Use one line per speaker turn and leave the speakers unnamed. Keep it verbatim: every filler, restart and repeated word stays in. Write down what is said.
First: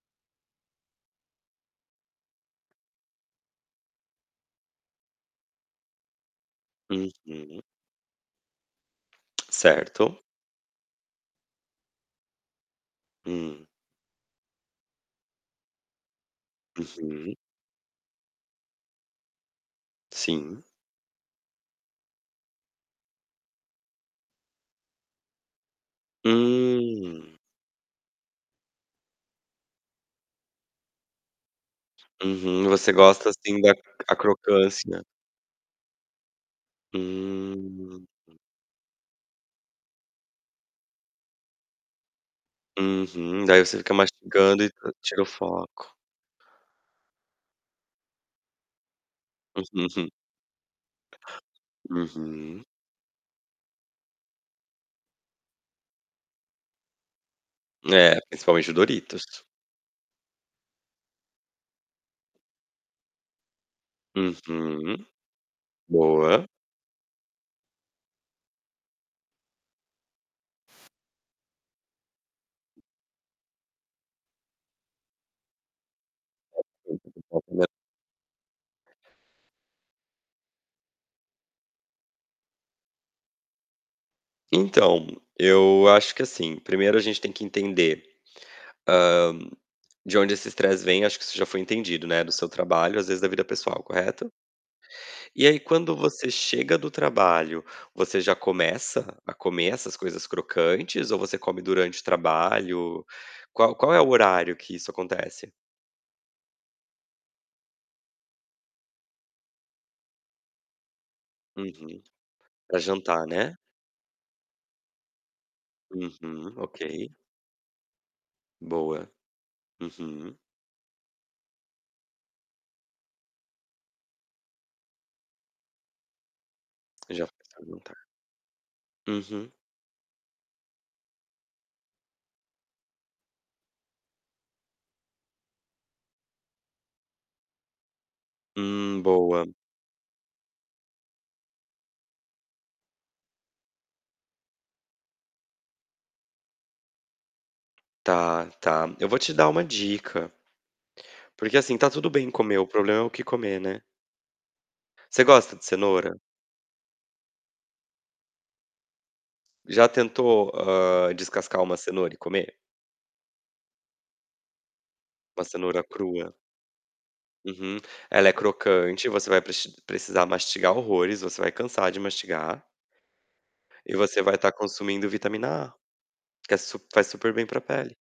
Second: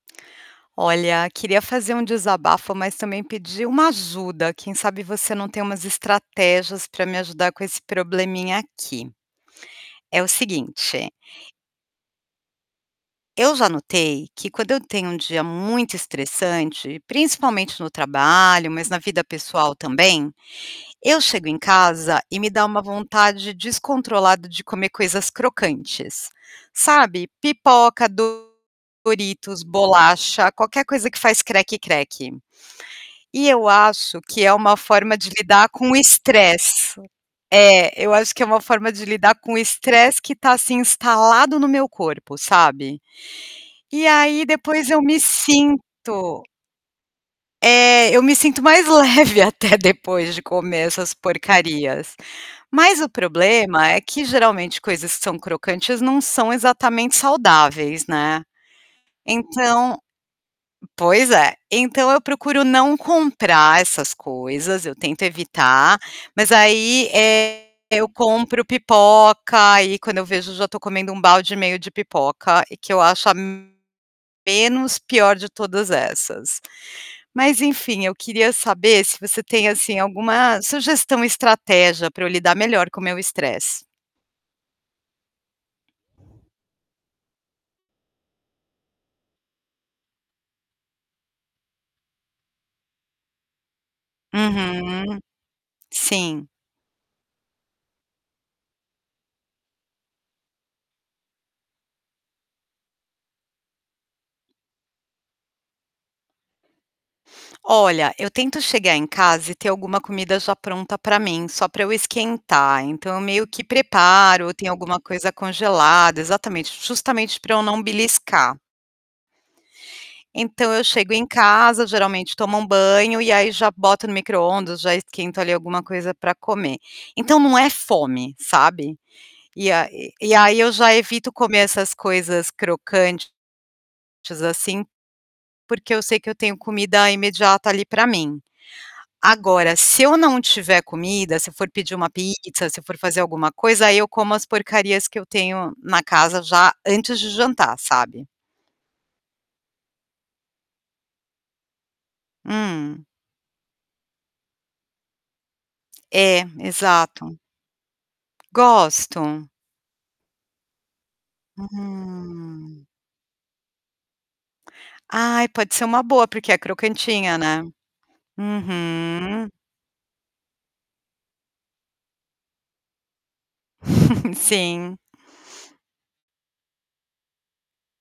Olha, queria fazer um desabafo, mas também pedir uma ajuda, quem sabe você não tem umas estratégias para me ajudar
Uhum.
com esse probleminha aqui. É
Certo.
o seguinte Eu
Hum.
já notei que, quando eu tenho um dia muito estressante,
Uhum.
principalmente no trabalho, mas na vida pessoal também,
Sim.
eu chego em casa e me dá uma vontade descontrolada de comer coisas crocantes. Sabe?
Hum.
Pipoca, doritos, bolacha, qualquer coisa que faz "creque-creque".
Uhum. Você gosta
E
assim
eu
da a
acho que é uma
crocância.
forma de lidar com o estresse. É,
Hum.
eu acho que é uma forma de lidar com o estresse que está, assim, instalado no meu corpo, sabe.
Uhum. Daí você fica
E aí,
mastigando e,
depois
ah,
eu me
tira o foco.
sinto É, eu me sinto mais leve até depois de comer essas porcarias.
Uhum.
Mas o problema é que geralmente coisas que são crocantes, não são exatamente saudáveis,
É,
né.
principalmente o Doritos.
Então pois é, então eu procuro não comprar essas coisas, eu
Uhum.
tento evitar,
Boa.
mas aí, eh, eu compro pipoca, aí quando eu vejo eu já estou comendo um balde e meio de pipoca, que eu acho a, menos pior de todas essas. Mas,
[unintelligible]
enfim, eu queria saber se você tem assim alguma sugestão estratégia para eu lidar melhor com meu estresse.
Então, eu acho que assim, primeiro a gente tem que entender, hã, de onde esse estresse vem, acho que isso já foi entendido, né, do seu trabalho, às vezes da vida pessoal, correto?
Uhum.
E aí quando você
Sim.
chega do trabalho, você já começa a comer essas coisas crocantes, ou você come durante o trabalho? Qual qual é o horário que isso acontece?
Olha, eu tento chegar em casa e ter alguma comida já pronta para mim, só para eu
Uhum. Para
esquentar, então eu
jantar,
meio
né.
que preparo, tem alguma coisa congelada
Uhum.
exatamente,
Ok.
justamente para eu não beliscar
Boa. Uhum.
Então eu chego em casa, geralmente tomo um banho, e aí já boto no microondas, já esquento ali alguma coisa para comer.
Já
Então, não
pensou
é
não, tá.
fome, sabe.
Uhum.
E a e aí eu já evito comer essas coisas crocantes, assim, porque eu sei que eu tenho comida imediata ali para mim.
Hum, boa.
Agora se eu não tiver comida, se for pedir uma pizza, se for fazer alguma coisa, aí eu como as porcarias que eu tenho na casa já antes de jantar, sabe.
Tá, tá, eu vou te dar uma dica. Porque, assim, tá tudo bem comer, o problema é
Hum.
o que comer, né. Você gosta de cenoura?
É, exato. Gosto.
Já tentou, hã, descascar uma cenoura e comer?
Hum.
Uma
Ai pode
cenoura
ser uma boa,
crua.
porque é crocantinha, né.
Uhum. Ela é crocante, você vai
Uhum.
prex precisar mastigar horrores, você vai cansar de mastigar. E você vai estar
Sim.
consumindo vitamina A, que é super faz super bem para pele.